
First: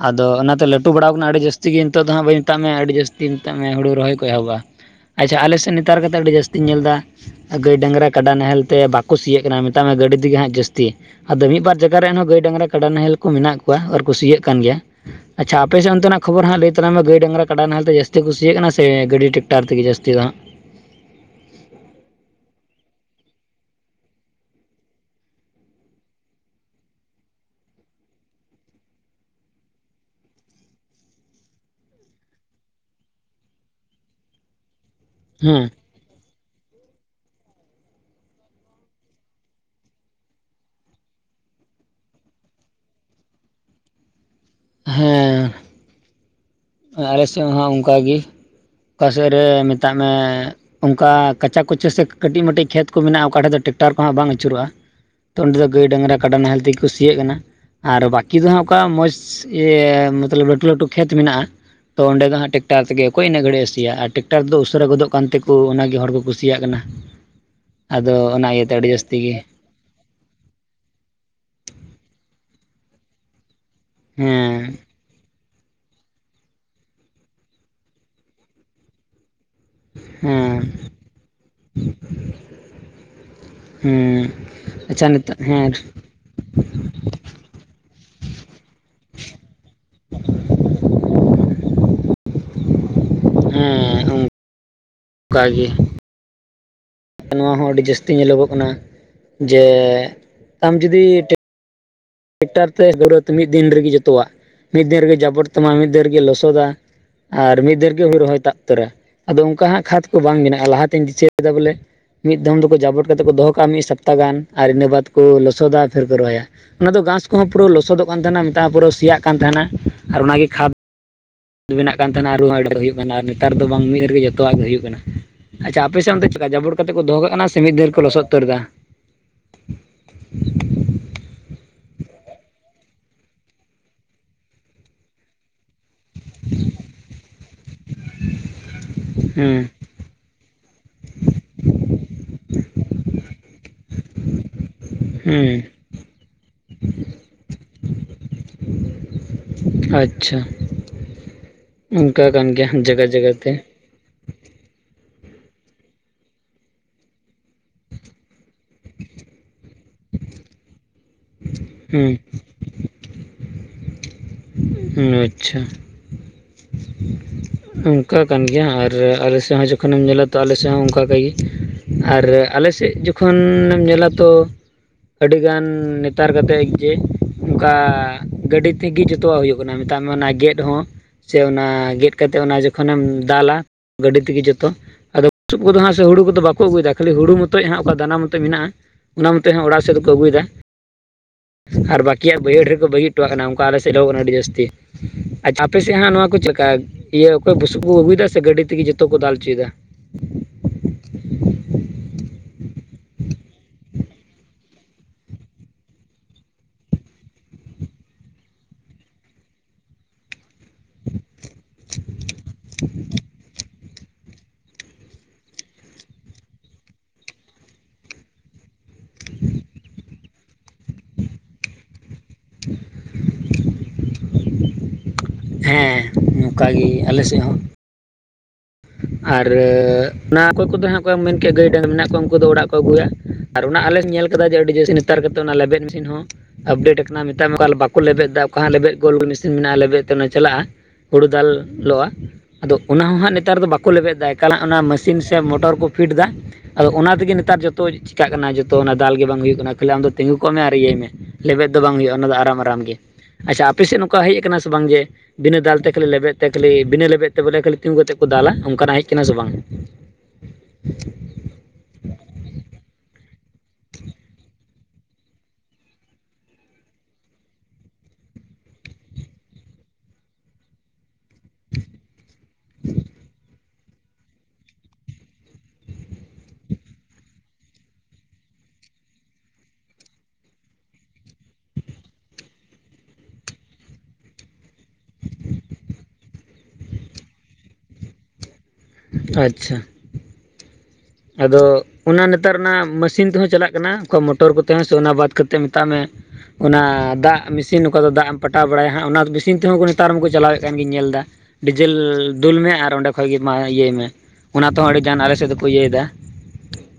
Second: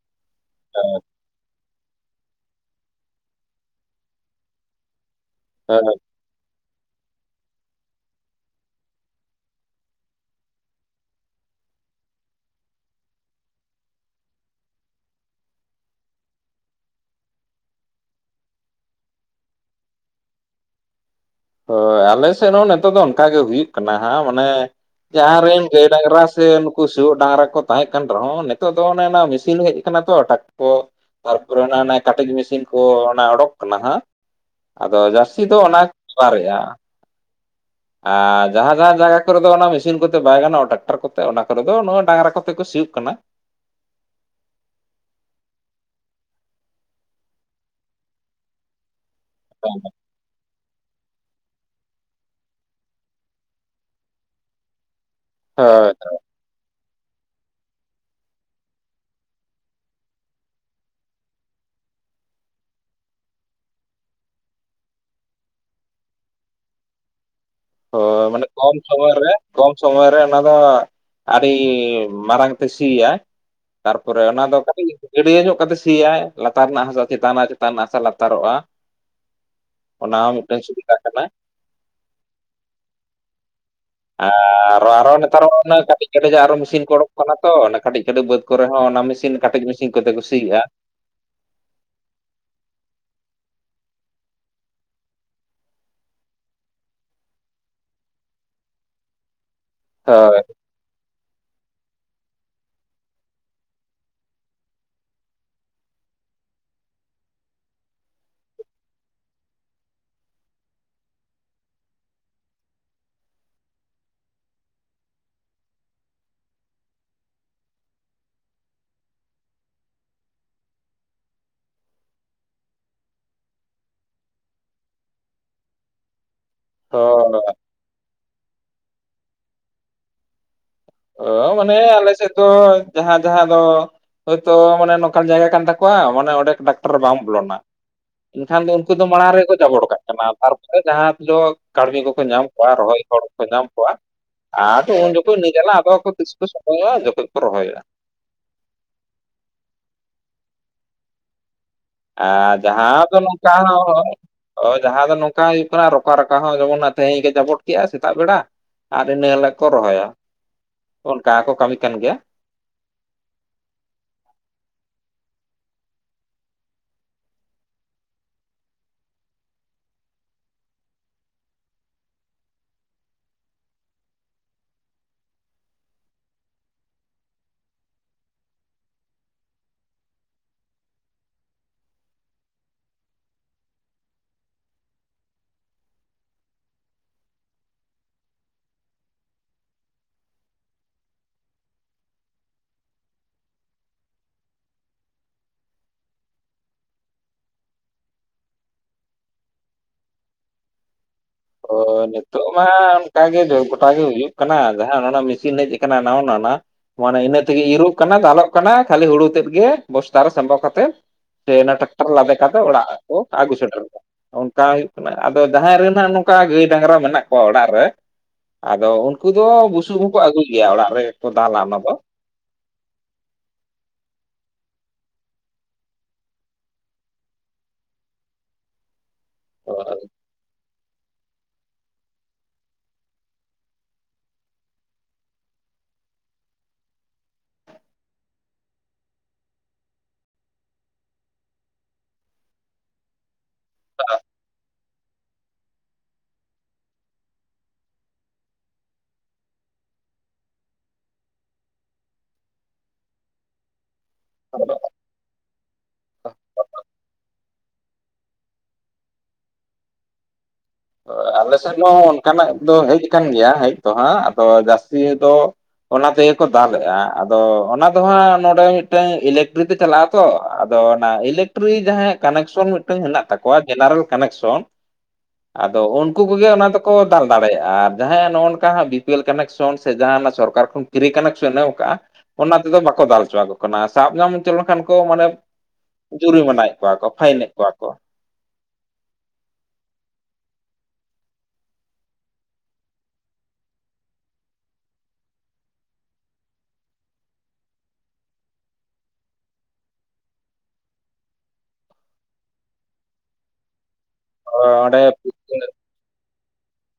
ᱟᱫᱚ ᱚᱱᱟᱛᱮ ᱞᱟᱹᱴᱩ ᱵᱟᱲᱟ ᱟᱠᱟᱱᱟ ᱟᱹᱰᱤ ᱡᱟᱹᱥᱛᱤ ᱡᱛᱤ ᱜᱮ ᱱᱤᱛᱚᱜ ᱫᱚ ᱦᱟᱸᱜ ᱵᱟᱹᱧ ᱢᱮᱛᱟᱜ ᱢᱮ ᱟᱹᱰᱤ ᱡᱟᱹᱥᱛᱤ ᱢᱮᱛᱟᱜ ᱢᱮ ᱦᱩᱲᱩ ᱨᱚᱦᱚᱭ ᱠᱚ ᱮᱦᱚᱵᱼᱟ ᱟᱪᱪᱷᱟ ᱮ ᱟᱞᱮᱥᱮᱱ ᱱᱮᱛᱟᱨ ᱠᱟᱛᱮ ᱟᱹᱰᱤ ᱡᱟᱹᱥ ᱛᱤᱧ ᱧᱮᱞ ᱮᱫᱟ ᱜᱟᱹᱭ ᱰᱟᱝᱨᱟ ᱠᱟᱰᱟ ᱱᱟᱦᱮᱞ ᱛᱮ ᱵᱟᱠᱚ ᱥᱤᱭᱚᱜ ᱠᱟᱱᱟ ᱢᱮᱛᱟᱜ ᱢᱮ ᱜᱟᱹᱰᱤ ᱛᱮᱜᱮ ᱦᱟᱸᱜ ᱡᱟᱹᱥᱛᱤ ᱟᱫᱚ ᱢᱤᱫ ᱵᱟᱨ ᱡᱟᱭᱜᱟ ᱨᱮᱱ ᱦᱚᱸᱚ ᱜᱟᱹᱭ ᱰᱟᱝᱨᱟ ᱠᱟᱰᱟ ᱱᱟᱦᱮᱞ ᱠᱚ ᱢᱮᱱᱟᱜ ᱠᱩᱣᱟ ᱟᱨ ᱠᱩ ᱥᱤᱭᱟᱜ ᱠᱟᱱ ᱜᱮᱭᱟ ᱟᱪᱪᱷᱟ ᱟᱯᱮᱥᱮ ᱚᱱᱛᱮᱱᱟᱜ ᱠᱷᱚᱵᱚᱨ ᱦᱟᱸᱜ ᱞᱟᱹᱭ ᱛᱟᱞᱟᱝ ᱢᱮ ᱜᱟᱹᱭ ᱰᱟᱝᱨᱟ ᱠᱟᱰᱟ ᱱᱟᱦᱮᱞᱛᱮ ᱡᱟᱹᱥᱛᱤ ᱠᱩ ᱥᱤᱭᱟᱜ ᱠᱟᱱᱟ ᱥᱮ ᱜᱟᱰᱤ ᱴᱮᱠᱴᱟᱨ ᱛᱮᱜᱮ ᱡᱟᱹᱥᱛᱤ ᱫᱚᱦᱟᱸᱜ ᱦᱳᱭ ᱟᱞᱮ ᱥᱮᱫ ᱦᱚᱸ ᱱᱤᱛᱚᱜ ᱫᱚ ᱚᱱᱠᱟᱜ ᱜᱮ ᱦᱩᱭᱩᱜ ᱠᱟᱱᱟ ᱦᱟᱸᱜ ᱢᱟᱱᱮ᱾ ᱡᱟᱦᱟᱸᱭ ᱨᱮᱱ ᱜᱟᱹᱭ ᱰᱟᱝᱨᱟ ᱥᱮ ᱱᱩᱠᱩ ᱥᱤᱭᱳᱜ ᱰᱟᱝᱜᱽᱨᱟ ᱠᱚ ᱛᱟᱦᱮᱸ ᱠᱟᱱ ᱨᱮᱦᱚᱸ, ᱱᱤᱛᱚᱜ ᱫᱚ ᱚᱱᱮ ᱚᱱᱟ ᱢᱮᱥᱤᱱ ᱦᱮᱡ ᱛᱚ ᱴᱟᱠᱴᱚᱨ ᱛᱟᱨᱯᱚᱨᱮ ᱚᱱᱟ ᱚᱱᱟ ᱠᱟᱴᱤᱜ ᱢᱮᱥᱤᱱ ᱠᱚ ᱚᱱᱟ ᱚᱰᱳᱠ ᱠᱟᱱᱟ ᱦᱟᱸᱜ ᱟᱫᱚ ᱡᱟᱹᱥᱛᱤ ᱫᱚ ᱦᱮᱸ ᱚᱱᱟ ᱜᱮᱠᱚ ᱵᱮᱣᱦᱟᱨᱮᱼᱟ (inaudible) ᱟᱨ ᱡᱟᱦᱟᱸ ᱡᱟᱦᱟᱸ ᱡᱟᱭᱜᱟ ᱠᱚᱨᱮ ᱫᱚ ᱢᱮᱥᱤᱱ ᱠᱚᱛᱮ ᱵᱟᱭ ᱜᱟᱱᱚᱜᱼᱟ ᱠᱟᱱᱟ ᱴᱟᱠᱴᱟᱨ ᱠᱚᱛᱮ ᱚᱱᱟ ᱠᱚᱨᱮ ᱫᱚ ᱱᱚᱣᱟ ᱰᱟᱝᱨᱟ ᱠᱚᱛᱮ ᱠᱚ ᱥᱤᱭᱳᱜ ᱠᱟᱱᱟ᱾ ᱦᱮᱸᱻ ᱟᱞᱮ ᱥᱮᱫ ᱦᱚᱸ ᱚᱱᱠᱟᱜᱮ ᱚᱠᱟ ᱥᱮᱫ ᱨᱮ ᱢᱮᱛᱟᱜ ᱢᱮᱻ ᱚᱱᱠᱟ ᱠᱟᱪᱟ ᱠᱩᱪᱟ ᱥᱮ ᱠᱟᱹᱴᱤᱡ ᱢᱟᱴᱤᱡ ᱠᱷᱮᱛ ᱠᱚ ᱢᱮᱱᱟᱜᱼᱟ ᱚᱠᱟ ᱴᱷᱮ ᱫᱚ ᱴᱮᱠᱴᱟᱨ ᱠᱚ ᱦᱟᱸᱜ ᱵᱟᱝ ᱟᱹᱪᱩᱨᱚᱜᱼᱟ ᱛᱚ ᱚᱱᱰᱮ ᱫᱚ ᱜᱟ. ᱦᱳᱭ ᱭ ᱰᱟᱝᱜᱨᱟ ᱠᱟᱰᱟ ᱱᱟᱦᱮᱞ ᱛᱮᱜᱮ ᱠᱩᱥᱤᱭᱟᱜ ᱠᱟᱱᱟ ᱟᱨ ᱵᱟᱠᱤ ᱫᱚ ᱦᱟᱸᱜ ᱚᱠᱟ ᱢᱚᱡᱽ ᱤᱭᱟᱹ ᱢᱚᱛᱞᱚᱵ ᱞᱟᱹᱴᱩ ᱞᱟᱹᱴᱩ ᱠᱷᱮᱛ ᱢᱮᱱᱟᱜᱼᱟ ᱛᱚ ᱚᱸᱰᱮ ᱫᱚ ᱦᱟᱜ ᱴᱮᱠᱟᱨ ᱛᱮᱜᱮ ᱚᱠᱚᱭ ᱤᱱᱟᱹᱜ ᱜᱷᱟᱹᱲᱤᱡ ᱮ ᱥᱤᱭᱟ ᱟᱨ ᱴᱮᱠᱴᱟᱨ ᱫᱚ ᱩᱥᱟᱹᱨᱟ ᱜᱚᱫᱚᱜ ᱠᱟᱱ ᱛᱮᱠᱚ ᱚᱱᱟᱜᱮ ᱦᱚᱲ ᱠᱚ ᱠᱩᱥᱤᱭᱟᱜ ᱠᱟᱱᱟ᱾ (inaudible) ᱚ ᱢᱟᱱᱮ ᱚᱱᱟ ᱤᱭᱟᱹᱛᱮ ᱠᱚᱢ ᱟᱹᱰᱤ ᱥᱚᱢᱚᱭ ᱡᱟᱹᱥᱛᱤ ᱨᱮ ᱜᱮ ᱢᱮᱱᱟᱭᱟ ᱠᱚᱢ ᱥᱚᱢᱚᱭ ᱨᱮ ᱚᱱᱟ ᱫᱚ ᱟᱹᱰᱤ ᱢᱟᱨᱟᱝ ᱛᱮ ᱥᱤᱭᱟ ᱛᱟᱨᱯᱚᱨᱮ ᱚᱱᱟ ᱫᱚ ᱦᱮᱸ ᱠᱟᱹᱴᱤᱡ ᱜᱟᱹᱰᱭᱟᱹ ᱧᱚᱜ ᱠᱟᱛᱮ ᱥᱤᱭᱟᱭ ᱞᱟᱛᱟᱨ ᱨᱮᱱᱟᱜ ᱦᱟᱥᱟ ᱪᱮᱛᱟᱱᱚᱜᱼᱟ ᱪᱮᱛᱟᱱ ᱨᱮᱱᱟᱜ ᱦᱟᱥᱟ ᱞᱟᱛᱟᱨᱚᱜᱼᱟ᱾ ᱚᱱᱟ ᱦᱚᱸ ᱦᱮᱸ ᱢᱤᱫᱴᱟᱝ ᱥᱩᱵᱤᱛᱟ ᱠᱟᱱᱟ (inaudible) ᱦᱮᱸ ᱟᱻᱨᱚ ᱟᱪᱪᱷᱟ ᱟᱨᱚ ᱱᱤᱛᱚᱜ ᱱᱮᱛᱟᱨᱚᱜᱼᱟ ᱦᱮᱸ ᱠᱟᱹᱴᱤᱡ ᱠᱟᱴᱤ ᱫᱚ ᱟᱨᱚ ᱢᱮᱥᱤᱱ ᱠᱚ ᱚᱰᱳᱠ ᱟᱠᱟᱱᱟ ᱛᱚ ᱠᱟᱹᱴᱤᱡ ᱠᱟᱹᱴᱤᱡ ᱵᱟᱹᱫᱽ ᱠᱚᱨᱮ ᱦᱚᱸ ᱚᱱᱟ ᱢᱮᱥᱤᱱ ᱠᱟᱹᱴᱤᱡ ᱢᱮᱥᱤᱱ ᱠᱚᱛᱮ ᱠᱚ ᱥᱤᱦᱩᱭᱟ ᱦᱮᱸ ᱚᱱᱠᱟᱜᱮ (unintelligible) ᱱᱚᱣᱟ ᱦᱚᱸ ᱟᱹᱰᱤ ᱡᱟᱹᱥᱛᱤ ᱧᱮᱞᱚᱜᱚᱜ ᱠᱟᱱᱟ ᱡᱮ ᱦᱳᱭ ᱟᱢ ᱡᱩᱫᱤ ᱴᱮᱠᱴᱟᱨ ᱛᱮ ᱵᱨᱚᱛ ᱢᱤᱫ ᱫᱤᱱ ᱨᱮᱜᱮ ᱡᱚᱛᱚᱣᱟᱜ ᱢᱤᱫ ᱫᱤᱱ ᱨᱮᱜᱮ ᱡᱟᱵᱚᱰ ᱛᱟᱢᱟ ᱢᱤᱫ ᱫᱤᱱ ᱨᱮᱜᱮ ᱞᱚᱥᱚᱫᱟ ᱟᱨ ᱢᱤᱫ ᱫᱤᱱ ᱜᱮ ᱦᱩᱲᱩ ᱨᱚᱦᱚᱭ ᱛᱟ ᱩᱛᱟᱹᱨᱟ ᱟᱫᱚ ᱚᱱᱠᱟ ᱦᱟᱸᱜ ᱠᱷᱟᱫ ᱠᱚ ᱵᱟᱝ ᱢᱮᱱᱟᱜᱼᱟ ᱞᱟᱦᱟᱛᱤᱧ ᱫᱤᱥᱟᱹᱟ ᱵᱚᱞᱮ ᱢᱤᱫ ᱫᱚᱢ ᱫᱚᱠᱚ ᱡᱟᱵᱚᱰ ᱠᱟᱛᱮ ᱠᱚ ᱫᱚᱦᱚ ᱠᱟᱜᱼᱟ ᱢᱤᱫ ᱥᱚᱯᱛᱟ ᱜᱟᱱ ᱟᱨ ᱤᱱᱟᱹ ᱵᱟᱫ ᱠᱚ ᱞᱚᱥᱚᱫᱟ ᱟᱨ ᱯᱷᱤᱨ ᱠᱚ ᱨᱚᱦᱚᱭᱟ᱾ ᱚᱱᱟ ᱫᱚ ᱜᱷᱟᱥ ᱠᱚᱦᱚᱸ ᱯᱩᱨᱟᱹ ᱞᱚᱥᱚᱫᱚᱜ ᱠᱟᱱ ᱛᱟᱦᱮᱱᱟ ᱢᱮᱛᱼᱟ ᱯᱩᱨᱟᱹ ᱥᱮᱤᱭᱟᱜ ᱠᱟᱱ ᱛᱟᱦᱮᱱᱟ ᱟᱨ ᱚᱱᱟᱜᱮ ᱠᱷᱟᱫᱽ ᱵᱮᱱᱟᱜ ᱠᱟᱱ ᱛᱟᱦᱮᱱᱟ ᱟᱨᱦᱚᱸ ᱮᱰᱟᱨ (unintelligible) ᱦᱩᱭᱩᱜ ᱠᱟᱱᱟ ᱟᱨ ᱱᱮᱛᱟᱨ ᱫᱚ ᱵᱟᱝ ᱢᱤᱫ ᱨᱮᱜᱮ ᱡᱚᱛᱚᱣᱟᱜ ᱜᱮ ᱦᱩᱭᱩᱜ ᱠᱟᱱᱟ ᱟᱪᱪᱷᱟ ᱟᱯᱮᱥᱮᱱ ᱪᱮᱠᱟ ᱡᱟᱵᱚᱰ ᱠᱟᱛᱮ ᱠᱚ ᱫᱚᱦᱚᱠᱟᱜ ᱠᱟᱱᱟ ᱥᱮ ᱢᱤᱫ ᱫᱟᱤᱱ ᱨᱮ ᱠᱚ ᱞᱚᱥᱚᱫ ᱩᱛᱟᱹᱨ ᱮᱫᱟ ᱚ ᱢᱟᱱᱮᱻ ᱟᱞᱮ ᱥᱮᱫ ᱫᱚ ᱡᱟᱦᱟᱸ ᱡᱟᱦᱟᱸ ᱫᱚ ᱦᱳᱭᱛᱳ ᱢᱟᱱᱮ ᱱᱚᱝᱠᱟᱱ ᱡᱟᱭᱜᱟ ᱠᱟᱱ ᱛᱟᱠᱚᱣᱟ ᱢᱟᱱᱮ ᱚᱸᱰᱮ ᱴᱟᱠᱴᱟᱨ ᱵᱟᱝ ᱵᱚᱞᱚᱱᱟ ᱮᱱᱠᱷᱟᱱ ᱫᱚ ᱩᱱᱠᱩ ᱫᱚ ᱢᱟᱲᱟᱝ ᱨᱮᱜᱮᱠᱚ ᱦᱩᱸ ᱡᱟᱵᱚᱰ ᱠᱟᱜ ᱠᱟᱱᱟ ᱡᱟᱦᱟᱸ ᱛᱚ ᱠᱟᱹᱲᱢᱤ ᱠᱚᱠᱚ ᱧᱟᱢ ᱠᱚᱣᱟ ᱨᱚᱦᱚᱭ ᱦᱚᱲᱠᱚ ᱧᱟᱢ ᱠᱚᱣᱟ ᱟᱫᱚ ᱩᱱ ᱡᱚᱠᱷᱚᱱ ᱦᱩᱸ ᱱᱤ ᱡᱟᱞᱟ ᱟᱫᱚ ᱛᱤᱥ ᱠᱚ ᱥᱚᱢᱚᱭᱚᱜᱼᱟ ᱡᱚᱛᱚᱜᱮ ᱠᱚ ᱨᱚᱦᱚᱭᱟ᱾ ᱟᱪᱪᱷᱟ ᱚᱱᱠᱟ ᱠᱟᱱ ᱟᱨ ᱜᱮᱭᱟ ᱡᱟᱦᱟᱸ ᱡᱟᱭᱜᱟ ᱫᱚ ᱡᱟᱭᱜᱟ ᱛᱮ ᱱᱚᱝᱠᱟ ᱦᱚᱸ ᱚ ᱡᱟᱦᱟᱸ ᱫᱚ ᱱᱚᱝᱠᱟ ᱦᱩᱭᱩᱜ ᱠᱟᱱᱟ ᱨᱚᱠᱟ ᱨᱟᱠᱟ ᱦᱚᱸ ᱡᱮᱢᱚᱱ ᱛᱮᱦᱮᱧ ᱡᱟᱵᱚᱰ ᱠᱮᱭᱼᱟ ᱥᱮᱛᱟᱜ ᱵᱮᱲᱟ ᱟᱨ ᱤᱱᱟᱹ ᱦᱤᱞᱳᱜ ᱠᱚ ᱨᱚᱦᱚᱭᱟ ᱚᱱᱠᱟ ᱦᱚᱸᱠᱚ ᱠᱟᱹᱢᱤ ᱠᱟᱱ ᱜᱮᱭᱟ᱾ ᱦᱩᱸ ᱦᱩᱸ ᱟᱪᱪᱷᱟ ᱚᱱᱠᱟ ᱠᱟᱱ ᱜᱮᱭᱟ ᱟᱨ ᱟᱞᱮ ᱥᱮᱫ ᱦᱚᱸ ᱡᱚᱠᱷᱚᱱᱮᱢ ᱧᱮᱞᱟ ᱛᱚ ᱟᱞᱮ ᱥᱮᱫ ᱦᱚᱸ ᱚᱱᱠᱟᱠᱟᱭᱜᱮ ᱟᱨ ᱟᱞᱮ ᱥᱮᱫ ᱡᱚᱠᱷᱚᱱᱮᱢ ᱧᱮᱞᱟ ᱛᱚ ᱟᱹᱰᱤ ᱜᱟᱱ ᱱᱮᱛᱟᱨ ᱠᱟᱛᱮᱫ ᱡᱮ ᱚᱱᱠᱟ ᱜᱟᱹᱰᱤ ᱛᱮᱜᱮ ᱡᱚᱛᱚᱣᱟᱜ ᱦᱩᱭᱩᱜ ᱠᱟᱱᱟ ᱢᱮᱛᱟᱜ ᱢᱮ ᱚᱱᱟ ᱜᱮᱫ ᱦᱚᱸ ᱥᱮ ᱚᱱᱟ ᱜᱮᱫ ᱠᱟᱛᱮ ᱚᱱᱟ ᱡᱚᱠᱷᱚᱱᱮᱢ ᱫᱟᱞᱟ ᱜᱟᱹᱰᱤ ᱛᱮᱜᱮ ᱡᱚᱛᱚ ᱟᱫᱚ ᱪᱩᱠᱩ ᱫᱚᱱᱷᱟᱜ ᱥᱮ ᱦᱩᱲᱩ ᱠᱚᱫᱚ ᱵᱟᱠᱚ ᱟᱹᱜᱩᱭᱮᱫᱟ ᱠᱷᱟᱹᱞᱤ ᱦᱩᱲᱩ ᱢᱚᱛᱚᱡ ᱦᱟᱸᱜ ᱚᱠᱟ ᱫᱟᱱᱟ ᱢᱚᱛᱚᱡ ᱢᱮᱱᱟᱜᱼᱟ ᱚᱱᱟ ᱢᱚᱛᱮ ᱦᱚᱸ ᱚᱲᱟᱜ ᱥᱮᱫ ᱫᱚ ᱠᱚ ᱟᱹᱜᱩᱭᱮᱫᱟ ᱟᱨ ᱵᱟᱠᱤᱭᱟᱜ ᱵᱟᱹᱭᱦᱟᱹᱲ ᱨᱮ ᱠᱚ ᱵᱟᱹᱜᱤ ᱦᱚᱴᱚ ᱣᱟᱜ ᱠᱟᱱᱟ ᱚᱱᱠᱟ ᱟᱞᱮ ᱥᱮᱫ ᱩᱱ ᱟᱹᱰᱤ ᱡᱟᱹᱥᱛᱤ ᱟᱪᱪᱷᱟ ᱟᱯᱮ ᱥᱮᱜ ᱦᱟᱸᱜ ᱱᱚᱣᱟ ᱠᱚ ᱪᱮᱫ ᱞᱮᱠᱟ ᱤᱭᱟᱹ ᱚᱠᱚᱭ ᱵᱩᱥᱩᱵ ᱠᱚ ᱟᱹᱜᱩᱭᱮᱫᱟ ᱥᱮ ᱜᱟᱹᱰᱤ ᱛᱮᱜᱮ ᱡᱚᱛᱚ ᱠᱚ ᱫᱟᱞ ᱚᱪᱚᱭᱮᱫᱟ? ᱚ ᱱᱤᱛᱳ ᱢᱟ ᱚᱱᱠᱟᱜᱮ ᱜᱚᱴᱟ ᱜᱮ ᱦᱩᱭᱩᱜ ᱠᱟᱱᱟ ᱡᱟᱦᱟᱸ ᱚᱱ ᱚᱱᱟ ᱢᱮᱥᱤᱱ ᱦᱮᱸᱡ ᱟᱠᱟᱱᱟ ᱱᱟᱣᱟ ᱱᱷᱟᱜ ᱱᱟᱜ ᱢᱟᱱᱮ ᱤᱱᱟᱹ ᱛᱮᱜᱮ ᱤᱨᱚᱜ ᱠᱟᱱᱟ ᱫᱟᱞᱚᱜ ᱠᱟᱱᱟ ᱠᱷᱟᱹᱞᱤ ᱦᱩᱲᱩ ᱛᱮᱫ ᱜᱮ ᱵᱚᱥᱛᱟ ᱨᱮ ᱥᱟᱸᱵᱟᱣ ᱠᱟᱛᱮᱫ ᱦᱮᱸ ᱴᱟᱠᱴᱟᱨ ᱞᱟᱫᱮ ᱠᱟᱛᱮ ᱚᱲᱟᱜ ᱠᱚ ᱟᱹᱜᱩ ᱥᱮᱴᱮᱨᱼᱟ ᱚᱱᱠᱟ ᱦᱩᱭᱩᱜ ᱠᱟᱱᱟ ᱟᱫᱚ ᱡᱟᱦᱟᱸᱭ ᱨᱮ ᱦᱟᱸᱜ ᱱᱚᱝᱠᱟ ᱜᱟᱹᱭ ᱰᱟᱝᱨᱟ ᱢᱮᱱᱟᱜ ᱠᱚᱣᱟ ᱚᱲᱟᱜ ᱨᱮ ᱟᱫᱚ ᱩᱱᱠᱩ ᱫᱚ ᱵᱩᱥᱩᱵ ᱦᱚᱸᱠᱚ ᱟᱹᱜᱩ ᱜᱮᱭᱟ ᱚᱲᱟᱜ ᱨᱮᱠᱚ ᱫᱟᱞᱟ ᱚᱱᱟ ᱫᱚ (inaudible) ᱦᱮᱸ ᱚᱝᱠᱟ ᱜᱮ ᱟᱞᱮ ᱥᱮᱫ ᱦᱚᱸ ᱟᱨ ᱚᱱᱟ ᱚᱠᱚᱭ ᱠᱚᱫᱚ ᱦᱟᱸᱜ ᱠᱚ ᱢᱮᱱ ᱠᱮᱜᱼᱟ ᱜᱟᱹᱭ ᱰᱟᱝᱨᱤ ᱦᱮᱱᱟᱜ ᱠᱚᱣᱟ ᱩᱱᱠᱩ ᱫᱚ ᱚᱲᱟᱜ ᱠᱚ ᱟᱹᱜᱩᱭᱟ ᱟᱨ ᱚᱱᱟ ᱟᱞᱮ ᱞᱮ ᱧᱮᱞ ᱠᱟᱫᱟ ᱡᱮ ᱟᱹᱰᱤ ᱡᱟᱹᱥᱛᱤ ᱱᱤᱛ ᱱᱮᱛᱟᱨ ᱜᱮᱛᱚ ᱚᱱᱟ ᱞᱮᱵᱮᱫ ᱢᱮᱥᱤᱱ ᱦᱚᱸ ᱟᱯᱰᱮᱴ ᱟᱠᱟᱱᱟ ᱢᱮᱛ ᱢᱮ ᱵᱟᱠᱚ ᱞᱮᱵᱮᱫᱟ ᱚᱠᱟ ᱞᱮᱵᱮᱫ ᱜᱳᱞ ᱢᱮᱥᱤᱱ ᱢᱮᱱᱟᱜᱼᱟ ᱞᱮᱵᱮᱫ ᱛᱮ ᱚᱱᱟ ᱪᱟᱞᱟᱜᱼᱟ ᱦᱩᱲᱩ ᱫᱟᱞᱚᱜᱼᱟ ᱟᱫᱚ ᱚᱱᱟᱦᱚ ᱦᱟᱸᱜ ᱱᱤᱛ ᱱᱮᱛᱟᱨ ᱫᱚ ᱵᱟᱠᱚ ᱞᱮᱵᱮᱫ ᱮᱟ ᱮᱠᱟᱞ ᱚᱱᱟ ᱢᱮᱥᱤᱱ ᱥᱮ ᱢᱚᱴᱚᱨ ᱠᱚ ᱯᱷᱤᱴ ᱮᱫᱟ ᱟᱫᱚ ᱚᱱᱟ ᱛᱮᱜᱮ ᱱᱮᱛᱟᱨ ᱡᱚᱛᱚ ᱪᱤᱠᱟᱹᱜ ᱠᱟᱱᱟ ᱡᱚᱛᱚ ᱚᱱᱟ ᱫᱟᱞ ᱜᱮ ᱵᱟᱝ ᱦᱩᱭᱩᱜ ᱠᱟᱱᱟ ᱠᱷᱟᱹᱞᱤ ᱟᱢ ᱫᱚ ᱛᱤᱸᱜᱩ ᱠᱚᱜ ᱢᱮ ᱟᱨ ᱤᱭᱟᱹᱭ ᱢᱮ ᱞᱮᱵᱮᱫ ᱫᱚ ᱵᱟᱝ ᱦᱩᱭᱩᱜᱼᱟ ᱚᱱᱟ ᱫᱚ ᱟᱨᱟᱢ ᱟᱨᱟᱢ ᱜᱮ ᱟᱪᱪᱷᱟ ᱟᱯᱮ ᱥᱮᱫ ᱦᱚᱸ ᱚᱱᱠᱟ ᱦᱮᱡ ᱟᱠᱟᱱᱟ ᱥᱮ ᱵᱟᱝ ᱜᱮ ᱵᱤᱱᱟᱹ ᱫᱟᱞ ᱛᱮ ᱠᱷᱟᱹᱞᱤ ᱞᱮᱵᱮᱫ ᱛᱮ ᱠᱷᱟᱹᱞᱤ ᱵᱤᱱᱟᱹ ᱞᱮᱵᱮᱫ ᱛᱮ ᱵᱚᱞᱮ ᱠᱷᱟᱹᱞᱤ ᱛᱤᱸᱜᱩ ᱠᱟᱛᱮᱫ ᱫᱟᱞᱟ ᱚᱱᱠᱟᱱᱟᱜ ᱦᱮᱸᱡ ᱟᱠᱟᱱᱟ ᱥᱮ ᱵᱟᱝ ᱟᱞᱮ ᱥᱮᱫ ᱦᱚᱸ ᱚᱱᱠᱟᱱᱟᱜ ᱫᱚ ᱦᱮᱡ ᱟᱠᱟᱱ ᱜᱮᱭᱟ ᱦᱮᱡ ᱫᱚ ᱦᱟᱸᱜ ᱟᱫᱚ ᱡᱟᱹᱥᱛᱤ ᱫᱚ ᱚᱱᱟ ᱛᱮᱜᱮ ᱠᱚ ᱫᱟᱞᱮᱜᱼᱟ ᱟᱫᱚ ᱚᱱᱟ ᱫᱚ ᱦᱟᱸᱜ ᱱᱚᱰᱮ ᱢᱤᱫᱴᱟᱹᱝ ᱤᱞᱮᱠᱴᱨᱤ ᱛᱮ ᱪᱟᱞᱟᱜᱼᱟ ᱛᱚ ᱟᱫᱚ ᱚᱱᱟ ᱤᱞᱮᱠᱴᱤᱨᱤ ᱡᱟᱦᱟᱸᱭᱟᱜ ᱠᱟᱱᱮᱠᱥᱚᱱ ᱢᱤᱫᱴᱟᱝ ᱦᱮᱱᱟᱜ ᱛᱟᱠᱚᱣᱟ ᱡᱮᱱᱟᱨᱮᱞ ᱠᱟᱱᱮᱠᱥᱚᱱ ᱟᱫᱚ ᱩᱱᱠᱩ ᱠᱚᱜᱮ ᱚᱱᱟ ᱫᱚᱠᱚ ᱫᱟᱞ ᱫᱟᱲᱮᱭᱟᱜᱼᱟ ᱟᱨ ᱡᱟᱦᱟᱸᱭᱟᱜ ᱱᱚᱜᱼᱚᱭ ᱱᱚᱝᱠᱟᱟᱸᱜ ᱵᱤᱯᱤ ᱮᱞ ᱠᱟᱱᱮᱠᱥᱚᱱ ᱥᱮ ᱡᱟᱦᱟᱱᱟᱜ ᱥᱚᱨᱠᱟᱨ ᱠᱷᱚᱱ ᱠᱤᱨᱤ ᱠᱟᱱᱮᱠᱥᱚᱱ ᱚᱠᱟ ᱚᱱᱟ ᱛᱮᱫᱚ ᱵᱟᱠᱚ ᱫᱟᱞ ᱦᱚᱪᱚᱣᱟ ᱠᱚ ᱠᱟᱱᱟ ᱥᱟᱵ ᱧᱟᱢ ᱦᱚᱪᱚ ᱞᱮᱱᱠᱷᱟᱱ ᱠᱚ ᱢᱟᱱᱮ ᱡᱩᱨᱤ ᱢᱟᱱᱟᱭᱮᱫ ᱠᱚᱣᱟ ᱠᱚ ᱯᱷᱟᱭᱤᱱᱮᱫ ᱠᱚᱣᱟ ᱠᱚ ᱟᱪᱪᱷᱟ ᱟᱫᱚ ᱚᱱᱟ ᱱᱮᱛᱟᱨ ᱚᱱᱟ ᱢᱮᱥᱤᱱ ᱛᱮᱦᱚᱸ ᱪᱟᱞᱟᱜ ᱠᱟᱱᱟ ᱚᱠᱟ ᱢᱚᱴᱚᱨ ᱠᱚᱛᱮ ᱦᱚᱸ ᱥᱮ ᱚᱱᱟ ᱵᱟᱫ ᱠᱟᱛᱮᱫ ᱢᱮᱛᱟᱜ ᱢᱮ ᱚᱱᱟ ᱫᱟᱜ ᱢᱮᱥᱤᱱ ᱚᱠᱟ ᱫᱚ ᱫᱟᱜ ᱮᱢ ᱯᱟᱴᱟᱣ ᱵᱟᱲᱟᱭᱟ ᱦᱟᱸᱜ ᱚᱱᱟ ᱢᱮᱥᱤᱱ ᱛᱮᱦᱚᱸ ᱱᱮᱛᱟᱨ ᱢᱟᱠᱚ ᱪᱟᱞᱟᱣᱮᱫ ᱠᱟᱱ ᱜᱤᱧ ᱧᱮᱞ ᱮᱫᱟ ᱰᱤᱡᱮᱞ ᱫᱩᱞ ᱢᱮ ᱟᱨ ᱚᱸᱰᱮ ᱠᱷᱚᱡᱜᱮ ᱢᱟ ᱤᱭᱟᱹᱭ ᱢᱮ ᱚᱱᱟ ᱛᱮᱦᱚᱸ ᱟᱹᱰᱤ ᱜᱟᱱ ᱟᱞᱮ ᱥᱮᱫ ᱫᱚᱠᱚ ᱤᱭᱟᱹᱭᱮᱫᱟ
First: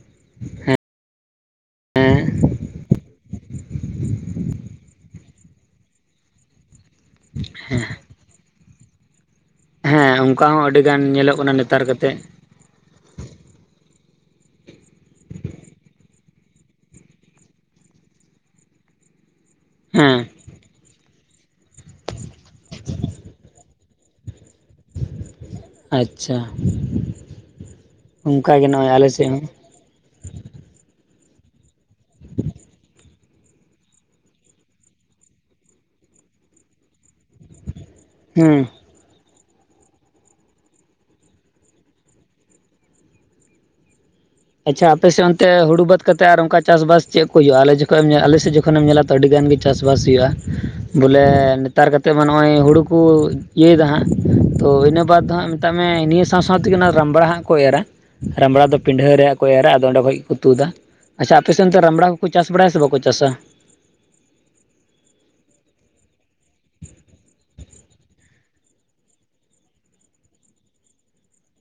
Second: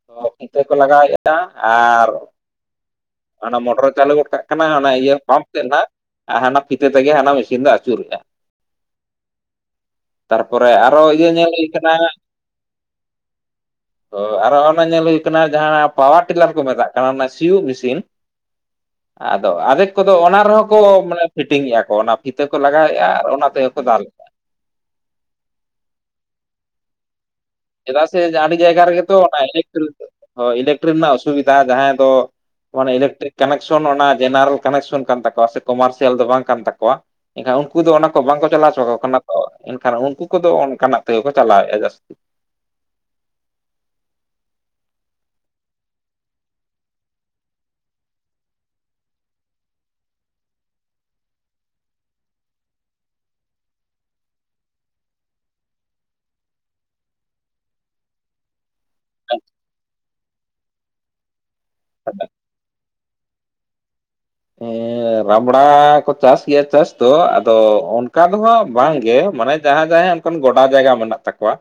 ᱛᱚ ᱚᱱᱛᱮ ᱠᱚ ᱞᱟᱜᱟᱣᱮᱫᱼᱟ ᱟᱨ ᱚᱱᱟ ᱢᱚᱴᱚᱨᱮ ᱪᱟᱹᱞᱩ ᱜᱚᱫ ᱠᱟᱜ ᱠᱟᱱᱟ ᱚᱱᱟ ᱤᱭᱟᱹ ᱯᱟᱢᱯ ᱛᱮᱫ ᱱᱷᱟᱜ ᱚᱱᱟ ᱯᱷᱤᱛᱟᱹ ᱛᱮᱜᱮ ᱦᱟᱱᱟ ᱢᱮᱥᱤᱱ ᱫᱚ ᱟᱹᱪᱩᱨᱚᱜᱼᱟ ᱦᱮᱸ ᱚᱱᱠᱟ ᱦᱚᱸ ᱛᱟᱨᱯᱚᱨᱮ ᱟᱹᱰᱤ ᱟᱨᱚ ᱜᱟᱱ ᱤᱭᱟᱹ ᱧᱮᱞᱚᱜ ᱧᱮᱞ ᱠᱟᱱᱟ ᱦᱩᱭ ᱱᱮᱛᱟᱨ ᱠᱟᱛᱮᱜ ᱛᱚ ᱟᱨᱚ ᱚᱱᱟ ᱧᱮᱞ ᱦᱩᱭ ᱠᱟᱱᱟ ᱡᱟᱦᱟᱸ ᱯᱟᱣᱟᱨ ᱴᱤᱞᱟᱨ ᱠᱚ ᱢᱮᱛᱟᱜ ᱠᱟᱱᱟ ᱚᱱᱟ ᱥᱤᱭᱩᱜ ᱢᱮᱥᱤᱱ (unintelligible) ᱟᱫᱚ ᱟᱫᱷᱮᱠ ᱠᱚᱫᱚ ᱦᱮᱸ ᱚᱱᱟ ᱨᱮᱦᱚᱸ ᱠᱚ ᱢᱟᱱᱮ ᱯᱷᱤᱴᱤᱝᱮᱫᱼᱟ ᱠᱚ ᱚᱱᱟ ᱦᱤᱛᱟᱹ ᱠᱚ ᱞᱟᱜᱟᱣᱮᱫᱼᱟ ᱟᱨ ᱚᱱᱟ ᱛᱮᱜᱮ ᱠᱚ ᱫᱟᱞ ᱟᱪᱪᱷᱟ ᱪᱮᱫᱟᱜ ᱥᱮ ᱡᱮ ᱚᱱᱠᱟ ᱟᱹᱰᱤ ᱜᱮ ᱡᱟᱭᱜᱟ ᱱᱚᱜᱼᱚᱭ ᱨᱮᱜᱮ ᱟᱞᱮ ᱛᱚ ᱥᱮᱫ ᱚᱱᱟ ᱦᱚᱸ ᱤᱞᱮᱠᱴᱤᱨᱤ ᱦᱚᱭ ᱤᱞᱮᱠᱴᱤᱨᱤ ᱨᱮᱱᱟᱜ ᱚᱥᱩᱵᱤᱫᱷᱟ ᱡᱟᱦᱟᱸ ᱫᱚ ᱢᱟᱱᱮ ᱤᱞᱮᱠᱴᱤᱨᱤᱠ ᱠᱟᱱᱮᱠᱥᱚᱱ ᱚᱱᱟ ᱡᱮᱱᱟᱨᱮᱞ ᱠᱟᱱᱮᱠᱥᱚᱱ ᱠᱟᱱ ᱛᱟᱠᱚᱣᱟ ᱥᱮ ᱠᱚᱢᱟᱨᱥᱤᱭᱟᱞ ᱫᱚ ᱵᱟᱝ ᱠᱟᱱ ᱛᱟᱠᱚᱣᱟ ᱮᱱᱠᱷᱟᱱ ᱩᱱᱠᱩ ᱫᱚ ᱚᱱᱟ ᱛᱚ ᱵᱟᱝᱠᱚ ᱦᱮᱸ ᱪᱟᱞᱟᱣ ᱚᱪᱚ ᱟᱠᱚ ᱠᱟᱱᱟ ᱛᱚ ᱮᱱᱠᱷᱟᱱ ᱩᱱᱠᱩ ᱠᱚᱫᱚ ᱚᱱᱠᱟᱱᱟᱜ ᱛᱮᱜᱮ ᱠᱚ ᱪᱟᱞᱟᱣᱮᱜ-ᱟ ᱡᱟᱹᱥᱛᱤ ᱟᱪᱪᱷᱟ ᱟᱯᱮ ᱥᱮᱫ ᱚᱱᱛᱮ ᱦᱩᱲᱩ ᱵᱟᱫ ᱠᱟᱛᱮ ᱟᱨ ᱚᱱᱠᱟ ᱪᱟᱥ ᱵᱟᱥ ᱪᱮᱫ ᱠᱚ ᱦᱩᱭᱩᱜᱼᱟ ᱟᱞᱮ ᱡᱚᱠᱷᱚᱡ ᱮᱢ ᱟᱞᱮᱥᱮᱫ ᱡᱚᱠᱷᱚᱱᱮᱢ ᱧᱮᱞᱟ ᱟᱹᱰᱤ ᱜᱟᱱ ᱜᱮ ᱪᱟᱥᱵᱟᱥ ᱦᱩᱭᱩᱜᱼᱟ ᱵᱚᱞᱮ ᱱᱮᱛᱟᱨ ᱠᱟᱛᱮᱫ ᱢᱟ ᱱᱚᱜᱼᱚᱭ ᱦᱩᱲᱩ ᱠᱚ ᱤᱭᱟᱹᱭᱮᱫᱟ ᱦᱟᱸᱜ ᱛᱚ ᱤᱱᱟᱹ ᱵᱟᱫ ᱫᱚ ᱦᱟᱸᱜ ᱢᱮᱛᱟᱜ ᱢᱮ ᱱᱤᱭᱟᱹ ᱥᱟᱶ ᱥᱟᱶ ᱛᱮᱜᱮ ᱚᱱᱟ ᱨᱟᱢᱵᱲᱟ ᱦᱟᱸᱜ ᱠᱚ ᱮᱨᱟ ᱨᱟᱢᱲᱟ ᱫᱚ ᱯᱤᱰᱷᱟᱹ ᱨᱮᱭᱟᱜ ᱠᱚ ᱮᱨᱟ ᱟᱫᱚ ᱚᱸᱰᱮ ᱠᱷᱚᱡ ᱜᱮᱠᱚ ᱛᱩᱫᱟ ᱟᱪᱪᱷᱟ ᱟᱯᱮᱥᱮᱱ ᱫᱚ ᱨᱟᱢᱲᱟ ᱠᱚ ᱪᱟᱥ ᱵᱟᱲᱟᱭᱟ ᱥᱮ ᱵᱟᱠᱚ ᱪᱟᱥᱟ ᱦᱮᱸ ᱨᱟᱢᱲᱟ ᱠᱚ ᱪᱟᱥ ᱜᱮᱭᱟ ᱪᱟᱥ ᱫᱚ ᱟᱫᱚ ᱚᱱ ᱚᱱᱠᱟ ᱫᱚ ᱦᱟᱸᱜ ᱵᱟᱝᱜᱮ ᱢᱟᱱᱮ ᱡᱟᱦᱟᱸᱭ ᱡᱟᱦᱟᱸᱭ ᱚᱱᱠᱟᱱ ᱜᱚᱰᱟ ᱡᱟᱭᱜᱟ ᱢᱮᱱᱟᱜ ᱛᱟᱠᱚᱣᱟ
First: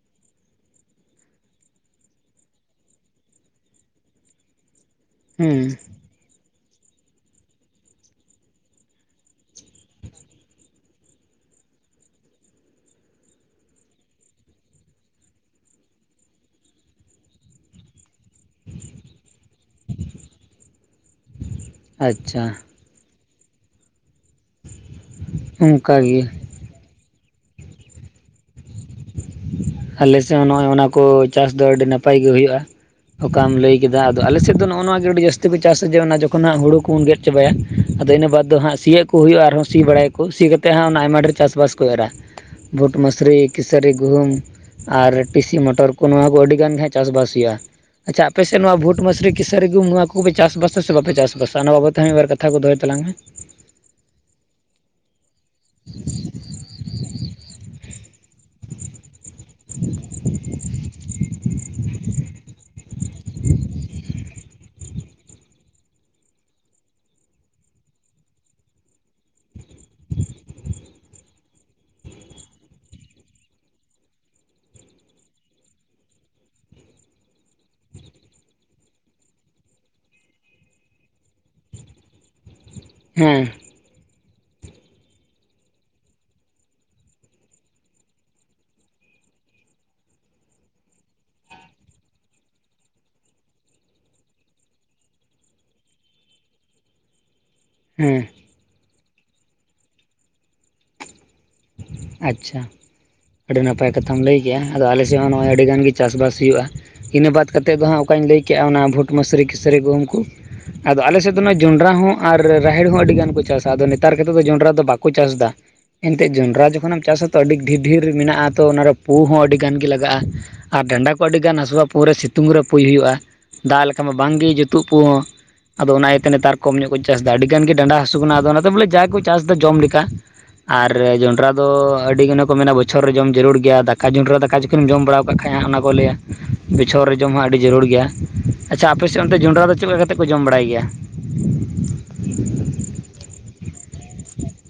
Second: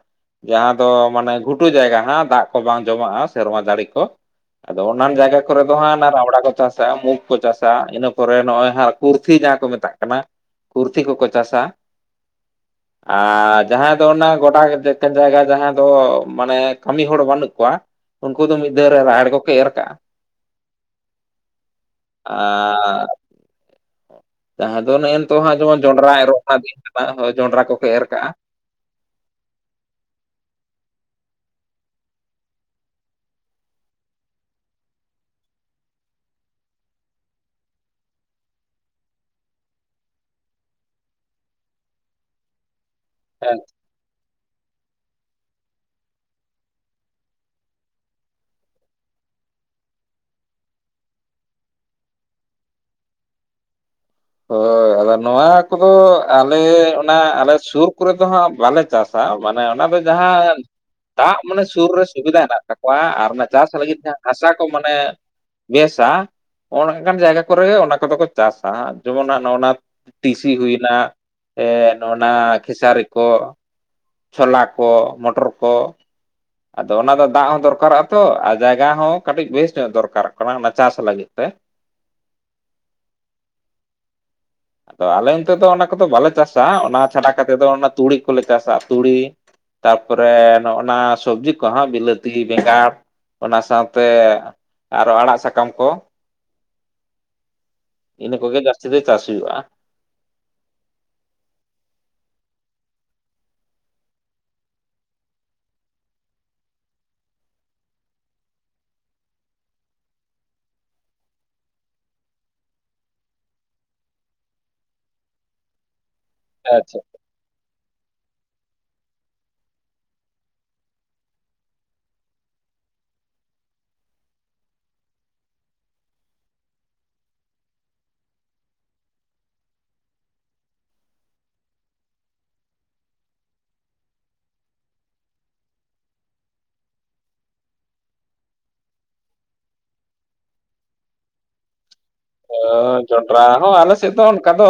ᱡᱟᱦᱟᱸ ᱫᱚ ᱢᱟᱱᱮ ᱜᱷᱩᱴᱩ ᱡᱟᱭᱜᱟ ᱦᱟᱸᱜ ᱫᱟᱜ ᱠᱚ ᱵᱟᱝ ᱡᱚᱢᱟᱜᱼᱟ ᱥᱮᱨᱢᱟ ᱡᱟᱲᱤ ᱠᱚ ᱟᱫᱚ ᱚᱱᱟ ᱡᱟᱭᱜᱟ ᱦᱩᱸ ᱠᱚᱨᱮ ᱫᱚ ᱦᱟᱸᱜ ᱚᱱᱟ ᱨᱟᱣᱲᱟ ᱠᱚ ᱪᱟᱥᱟ ᱢᱩᱠ ᱠᱚ ᱪᱟᱥᱟ ᱤᱱᱟᱹ ᱯᱚᱨᱮ ᱱᱚᱜᱼᱚᱭ ᱦᱟᱸᱜ ᱠᱩᱨᱛᱤ ᱡᱟᱦᱟᱸ ᱠᱚ ᱢᱮᱛᱟᱜ ᱠᱟᱱᱟ ᱠᱩᱨᱛᱤ ᱠᱚᱠᱚ ᱪᱟᱥᱟ (inaudible) ᱟᱸ ᱡᱟᱦᱟᱸᱭ ᱫᱚ ᱚᱱᱟ ᱜᱚᱴᱟ ᱜᱮᱛᱮᱜ ᱛᱮ ᱡᱟᱭᱜᱟ ᱡᱟᱦᱟᱸ ᱫᱚ ᱢᱟᱱᱮ ᱠᱟᱹᱢᱤ ᱦᱚᱲ ᱵᱟᱹᱱᱩᱜ ᱠᱚᱣᱟ ᱩᱱᱠᱩ ᱫᱚ ᱢᱤᱫ ᱫᱷᱟᱹᱣ ᱨᱮ ᱨᱟᱦᱮᱲ ᱜᱮᱠᱚ ᱮᱨ ᱠᱟᱜᱼᱟ ᱟᱪᱪᱷᱟ ᱟᱸ ᱡᱟᱦᱟᱸ ᱫᱚ ᱱᱮᱼᱮᱱ ᱛᱚᱜ ᱦᱟᱸᱜ ᱡᱮᱢᱚᱱ ᱚᱱᱠᱟ ᱡᱚᱱᱰᱨᱟ ᱜᱮ ᱮᱨᱚᱜ ᱨᱮᱱᱟᱜ ᱫᱤᱱ ᱠᱟᱱᱟ ᱦᱳᱭ ᱡᱚᱸᱰᱨᱟ ᱠᱚᱠᱚ ᱮᱨ ᱠᱟᱜᱼᱟ ᱟᱞᱮ ᱥᱮᱜ ᱦᱚᱸ ᱱᱚᱜᱼᱚᱭ ᱚᱱᱟᱠᱚ ᱪᱟᱥ ᱫᱚ ᱟᱹᱰᱤ ᱱᱟᱯᱟᱭ ᱜᱮ ᱦᱩᱭᱩᱜᱼᱟ᱾ ᱚᱠᱟᱢ ᱞᱟᱹᱭ ᱠᱮᱫᱟ ᱟᱫᱚ ᱟᱞᱮᱥᱮᱫ ᱫᱚ ᱱᱚᱜᱼᱚ ᱱᱚᱣᱟᱜᱮ ᱟᱹᱰᱤ ᱡᱟᱹᱥᱛᱤ ᱠᱚ ᱪᱟᱥᱟ ᱡᱮ ᱚᱱᱟ ᱡᱚᱠᱷᱚᱱ ᱦᱟᱸᱜ ᱦᱩᱲᱩ ᱠᱚᱵᱚᱱ ᱜᱮᱫ ᱪᱟᱵᱟᱭᱟ ᱟᱫᱚ ᱤᱱᱟᱹ ᱵᱟᱫᱽ ᱫᱚ ᱦᱟᱸᱜ ᱥᱤᱭᱟᱜ ᱠᱚ ᱦᱩᱭᱩᱜᱼᱟ ᱟᱨᱦᱚᱸ ᱥᱤ ᱵᱟᱲᱟᱭᱟᱠᱚ ᱥᱤ ᱠᱟᱛᱮᱜ ᱦᱟᱸᱜ ᱚᱱᱟ ᱟᱭᱢᱟ ᱰᱷᱮᱨ ᱪᱟᱥᱵᱟᱥ ᱠᱚ ᱮᱨᱟ ᱵᱷᱩᱴ ᱢᱚᱹᱥᱨᱤ ᱦᱮᱸ ᱠᱤᱥᱟᱹᱨᱤ ᱜᱩᱦᱩᱢ ᱟᱨ ᱴᱤᱥᱤ ᱢᱚᱴᱚᱨ ᱠᱚ ᱱᱚᱣᱟ ᱠᱚ ᱟᱹᱰᱤ ᱜᱟᱱ ᱜᱮ ᱦᱟᱸᱜ ᱪᱟᱥᱵᱟᱥ ᱦᱩᱭᱩᱜᱼᱟ ᱟᱪᱪᱷᱟ ᱟᱯᱮ ᱥᱮᱫ ᱱᱚᱣᱟ ᱵᱷᱩᱴ ᱢᱟᱥᱨᱤ ᱠᱤᱥᱟᱹᱨᱤ ᱜᱩᱦᱩᱢ ᱱᱚᱣᱟ ᱠᱚᱯᱮ ᱪᱟᱥ ᱵᱟᱥᱟ ᱥᱮ ᱵᱟᱯᱮ ᱪᱟᱥᱵᱟᱥᱟ ᱚᱱᱟ ᱵᱟᱵᱚᱫ ᱛᱮ ᱦᱚᱸ ᱢᱤᱜ ᱵᱟᱨᱠᱟᱛᱷᱟ ᱠᱟᱛᱷᱟ ᱠᱚ ᱫᱚᱦᱚᱭ ᱛᱟᱞᱟᱝ ᱢᱮ ᱦᱳᱭ ᱟᱫᱚ ᱱᱚᱣᱟ ᱠᱚᱫᱚ ᱟᱞᱮ ᱚᱱᱟ ᱟᱞᱮ ᱥᱩᱨ ᱠᱚᱨᱮ ᱫᱚ ᱦᱟᱸᱜ ᱵᱟᱞᱮ ᱪᱟᱥ ᱥᱟ ᱢᱟᱱᱮ ᱚᱱᱟ ᱫᱚ ᱡᱟᱦᱟᱸ ᱫᱟᱜ ᱢᱟᱱᱮ ᱥᱩᱨ ᱨᱮ ᱥᱩᱵᱤᱫᱟ ᱦᱮᱱᱟᱜ ᱛᱟᱠᱚ ᱠᱚᱣᱟ ᱟᱨ ᱚᱱᱟ ᱪᱟᱥ ᱞᱟᱹᱜᱤᱫ ᱛᱮ ᱦᱟᱸᱜ ᱦᱟᱥᱟ ᱠᱚ ᱢᱟᱱᱮ ᱵᱮᱥᱟ ᱚᱱᱠᱟᱱ ᱡᱟᱭᱜᱟ ᱠᱚᱨᱮ ᱜᱮ ᱚᱱᱟ ᱠᱚᱫᱚ ᱠᱚ ᱪᱟᱥᱟ ᱡᱮᱢᱚᱱ ᱱᱟᱸᱜ ᱱᱚᱣᱱᱟᱛ ᱴᱤᱥᱤ ᱦᱩᱭᱱᱟ ᱮᱸ ᱱᱚᱜᱼᱱᱟ ᱠᱷᱮᱥᱟᱨᱤ ᱠᱚ ᱪᱷᱚᱞᱟ ᱠᱚ ᱢᱚᱴᱚᱨ ᱠᱚ ᱟᱫᱚ ᱚᱱᱟ ᱫᱚ ᱫᱟᱜ ᱦᱚᱸ ᱫᱚᱨᱠᱟᱨᱚᱜᱼᱟ ᱛᱚ ᱟᱨ ᱡᱟᱭᱜᱟ ᱦᱚᱸ ᱠᱟᱹᱴᱤᱡ ᱵᱮᱥ ᱧᱚᱜ ᱫᱚᱨᱠᱟᱨᱚᱜ ᱠᱟᱱᱟ ᱚᱱᱟ ᱪᱟᱥ ᱞᱟᱹᱜᱤᱫ ᱛᱮ ᱦᱩᱸ ᱟᱫᱚ ᱟᱞᱮ ᱚᱱᱛᱮ ᱫᱚ ᱚᱱᱟ ᱠᱚᱫᱚ ᱵᱟᱞᱮ ᱪᱟᱥᱟ ᱚᱱᱟ ᱪᱷᱟᱰᱟ ᱠᱟᱛᱮᱫ ᱫᱚ ᱚᱱᱟ ᱛᱩᱲᱤ ᱠᱚᱞᱮ ᱪᱟᱥᱟ ᱛᱩᱲᱤ ᱛᱟᱨᱯᱚᱨᱮ ᱱᱚᱜᱼ ᱱᱟ ᱥᱚᱵᱽᱡᱤ ᱠᱚᱦᱚᱸ ᱵᱤᱞᱟᱹᱛᱤ ᱵᱮᱸᱜᱟᱲ ᱚᱱᱟ ᱥᱟᱶᱛᱮ ᱟᱨᱚ ᱟᱲᱟᱜ ᱥᱟᱠᱟᱢ ᱠᱚ (inaudible) ᱦᱮᱸ ᱤᱱᱟᱹ ᱠᱚᱜᱮ ᱡᱟᱹᱥᱛᱤ ᱫᱚ ᱪᱟᱥ ᱦᱩᱭᱩᱜᱼᱟ᱾ ᱟᱪᱪᱷᱟ ᱟᱹᱰᱤ ᱱᱟᱯᱟᱭ ᱠᱟᱛᱷᱟᱢ ᱞᱟᱹᱭ ᱠᱮᱫᱮᱜᱼᱟ ᱟᱫᱚ ᱟᱞᱮ ᱥᱮᱜ ᱦᱚᱸ ᱱᱚᱜᱼᱚᱭ ᱟᱹᱰᱤ ᱜᱟᱱ ᱜᱤ ᱪᱟᱥᱵᱟᱥ ᱦᱩᱭᱩᱜᱼᱟ᱾ ᱤᱱᱟᱹ ᱵᱟᱫ ᱠᱟᱛᱮᱫ ᱫᱚ ᱦᱟᱸᱜ ᱚᱠᱟᱧ ᱞᱟᱹᱭ ᱠᱮᱜᱼᱟ ᱚᱱᱟ ᱵᱷᱩᱴ ᱢᱟᱹᱥᱨᱤ ᱠᱷᱟᱹᱥᱨᱤ ᱠᱚ ᱩᱝᱠᱩ ᱟᱫᱚ ᱟᱞᱮ ᱥᱮᱫ ᱫᱚ ᱱᱚᱼᱚᱭ ᱡᱚᱸᱰᱨᱟ ᱦᱚᱸ ᱟᱨ ᱨᱟᱦᱮᱲ ᱦᱚᱸ ᱟᱹᱰᱤ ᱜᱟᱱ ᱠᱚ ᱪᱟᱥᱟ, ᱟᱫᱚ ᱱᱮᱛᱟᱨ ᱠᱟᱛᱮᱫ ᱫᱚ ᱡᱚᱸᱰᱨᱟ ᱫᱚ ᱵᱟᱠᱚ ᱪᱟᱥᱫᱟ᱾ ᱮᱱᱛᱮᱡ ᱡᱚᱸᱰᱨᱟ ᱟᱪᱪᱷᱟ ᱡᱚᱠᱷᱚᱱᱮᱢ ᱪᱟᱥᱟ ᱛᱚ ᱟᱹᱰᱤ ᱰᱷᱮᱨ ᱰᱷᱮᱨ ᱢᱮᱱᱟᱜᱼᱟ ᱛᱚ ᱚᱱᱟᱨᱮ ᱯᱳ ᱦᱚᱸ ᱟᱹᱰᱤ ᱜᱟᱱ ᱜᱮ ᱞᱟᱜᱟᱜᱼᱟ ᱟᱨ ᱰᱟᱱᱰᱟ ᱠᱚ ᱟᱹᱰᱤᱜᱟᱱ ᱦᱟᱹᱥᱩᱣᱟ ᱯᱩᱨᱮ ᱥᱤᱛᱩᱝ ᱨᱮ ᱯᱩᱭ ᱦᱩᱭᱩᱜᱼᱟ ᱫᱟᱜ ᱞᱮᱠᱟ ᱢᱟ ᱵᱟᱝᱜᱮ ᱡᱩᱛᱩᱜ ᱯᱩ ᱦᱚᱸ ᱟᱫᱚ ᱚᱱᱟ ᱤᱭᱟᱹᱛᱮ ᱱᱮᱛᱟᱨ ᱠᱚᱢ ᱧᱚᱜ ᱠᱚ ᱪᱟᱥ ᱫᱟ ᱟᱹᱰᱤ ᱜᱟᱱ ᱜᱮ ᱰᱟᱸᱰᱟ ᱦᱟᱹᱥᱩ ᱠᱟᱱᱟ ᱟᱫᱚ ᱚᱱᱟᱛᱮ ᱵᱚᱞᱮ ᱡᱟ ᱠᱚ ᱪᱟᱥᱫᱟ ᱡᱚᱢ ᱞᱮᱠᱟ ᱨᱮ ᱡᱚᱸᱰᱨᱟ ᱫᱚ ᱟᱹᱰᱤ ᱜᱟᱱᱮ ᱠᱚ ᱢᱮᱱᱟ ᱵᱚᱪᱷᱚᱨ ᱨᱮ ᱡᱚᱢ ᱡᱟᱹᱨᱩᱲ ᱜᱮᱭᱟ, ᱫᱟᱠᱟ ᱡᱚᱸᱰᱨᱟ ᱫᱟᱠᱟ ᱪᱤᱠᱟᱹᱢ ᱡᱚᱢ ᱵᱟᱲᱟᱣ ᱠᱟᱜ ᱠᱷᱟᱡ ᱦᱟᱸᱜ ᱚᱱᱟᱠᱚ ᱞᱮᱭᱟ ᱵᱚᱪᱷᱚᱨ ᱨᱮ ᱡᱚᱢ ᱦᱚᱸ ᱟᱹᱰᱤ ᱡᱟᱹᱨᱩᱲ ᱜᱮᱭᱟ ᱟᱪᱪᱷᱟ ᱟᱯᱮ ᱥᱮᱜ ᱚᱱᱛᱮ ᱡᱚᱸᱰᱨᱟ ᱫᱚ ᱪᱮᱫ ᱞᱮᱠᱟ ᱠᱟᱛᱮᱫ ᱠᱚ ᱡᱚᱢ ᱵᱟᱲᱟᱭ ᱜᱮᱭᱟ? ᱡᱚᱱᱰᱨᱟ ᱦᱚᱸ ᱟᱞᱮᱥᱮᱫ ᱫᱚ ᱚᱱᱠᱟ ᱫᱚ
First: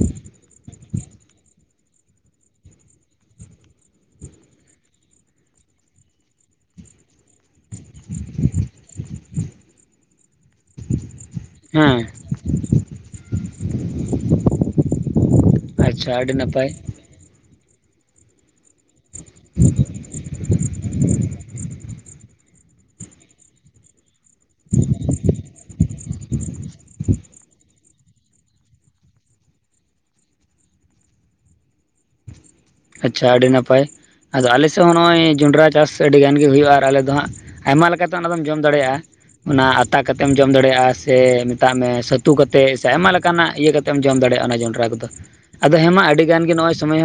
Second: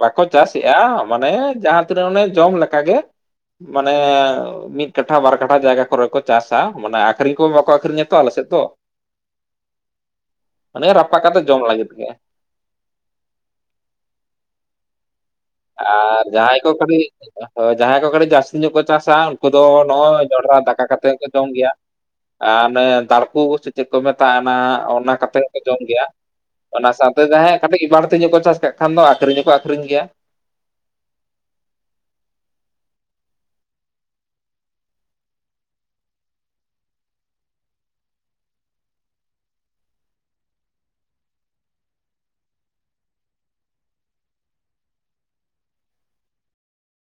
ᱵᱟᱠᱚ ᱪᱟᱥ ᱮᱜᱼᱟ ᱢᱟᱱᱮ ᱡᱟᱦᱟᱸ ᱛᱤᱱᱟᱹᱜ ᱚᱱᱮ ᱡᱚᱢ ᱞᱮᱠᱟ ᱜᱮ ᱢᱟᱱᱮ ᱢᱤᱫ ᱠᱟᱴᱷᱟ ᱵᱟᱨ ᱠᱟᱴᱷᱟ ᱡᱟᱭᱜᱟ ᱠᱚᱨᱮ ᱠᱚ ᱪᱟᱥᱟ ᱢᱟᱱᱮ ᱟᱠᱷᱨᱤᱧ ᱠᱚ ᱵᱚᱠ ᱟᱹᱠᱷᱨᱤᱧᱟᱛᱚ ᱟᱞᱮ ᱥᱮᱫ ᱫᱚ ᱟᱱᱮ ᱨᱟᱯᱟᱜ ᱠᱟᱛᱮ ᱡᱚᱢ ᱞᱟᱹᱜᱤᱫ ᱦᱮᱸ ᱜᱮ (inaudible) ᱟᱨ ᱟᱹᱰᱤ ᱡᱟᱦᱟᱸᱭ ᱱᱟᱯᱟᱭ ᱠᱚ ᱠᱟᱹᱴᱤᱡ ᱡᱟᱦᱟᱸᱭ ᱠᱚ ᱠᱟᱹᱴ ᱡᱟᱥ ᱧᱚᱜ ᱠᱚ ᱪᱟᱥᱟ ᱩᱱᱠᱩ ᱫᱚ ᱱᱚᱜᱼᱚᱭ ᱡᱚᱸᱰᱨᱟ ᱫᱟᱠᱟ ᱠᱟᱛᱮᱫ ᱠᱚ ᱡᱚᱢ ᱜᱮᱭᱟ ᱟᱨ ᱚᱱᱮ ᱫᱟᱲᱯᱳ ᱠᱚᱥᱮ ᱪᱮᱫ ᱠᱚ ᱢᱮᱛᱟᱜᱼᱟᱱᱟ ᱚᱱᱟ ᱠᱟᱛᱮᱜ ᱦᱚᱸᱠᱚ ᱡᱚᱢ ᱜᱮᱭᱟ ᱚᱱᱟ ᱥᱟᱶᱛᱮ ᱡᱟᱦᱟᱸᱭ ᱠᱟᱹᱴᱤᱡ ᱵᱟᱹᱲᱛᱤ ᱧᱚᱜ ᱠᱚ ᱪᱟᱥ ᱠᱟᱜ ᱠᱷᱟᱱ ᱫᱚ ᱟᱠᱷᱨᱤᱧ ᱦᱚᱸᱠᱚ ᱟᱠᱷᱨᱤᱧ ᱜᱮᱭᱟ᱾ ᱟᱪᱪᱷᱟ ᱟᱹᱰᱤ ᱱᱟᱯᱟᱭ, ᱟᱫᱚ ᱟᱞᱮ ᱥᱮᱜ ᱦᱚᱸ ᱱᱚᱜᱼᱚᱭ ᱡᱚᱸᱰᱨᱟ ᱪᱟᱥ ᱟᱹᱰᱤ ᱜᱟᱱ ᱜᱮ ᱦᱩᱭᱩᱜᱼᱟ ᱟᱨ ᱟᱞᱮ ᱫᱚ ᱦᱟᱸᱜ ᱟᱭᱢᱟ ᱞᱮᱠᱟᱛᱮ ᱚᱱᱟᱫᱚᱢ ᱡᱚᱢ ᱫᱟᱲᱮᱭᱟᱜᱼᱟ ᱚᱱᱟ ᱟᱛᱟ ᱠᱟᱛᱮᱢ ᱡᱚᱢ ᱫᱟᱲᱮᱭᱟᱜᱼᱟ, ᱥᱮ ᱢᱮᱛᱟᱜ ᱢᱮ ᱥᱟᱹᱛᱩ ᱠᱟᱛᱮᱜ ᱥᱮ ᱟᱭᱢᱟ ᱞᱮᱠᱟᱱᱟᱜ ᱤᱭᱟᱹ ᱠᱟᱛᱼᱼ ᱮᱢ ᱡᱚᱢ ᱫᱟᱲᱮᱭᱟᱜᱼᱟ ᱚᱱᱟ ᱡᱚᱱᱰᱨᱟ ᱠᱚᱫᱚ᱾ ᱟᱫᱚ ᱦᱮᱸ ᱢᱟ ᱟᱹᱰᱤ ᱜᱟᱱ ᱜᱮ ᱱᱚᱜ ᱚᱭ ᱥᱚᱢᱚᱭ ᱦᱚᱸ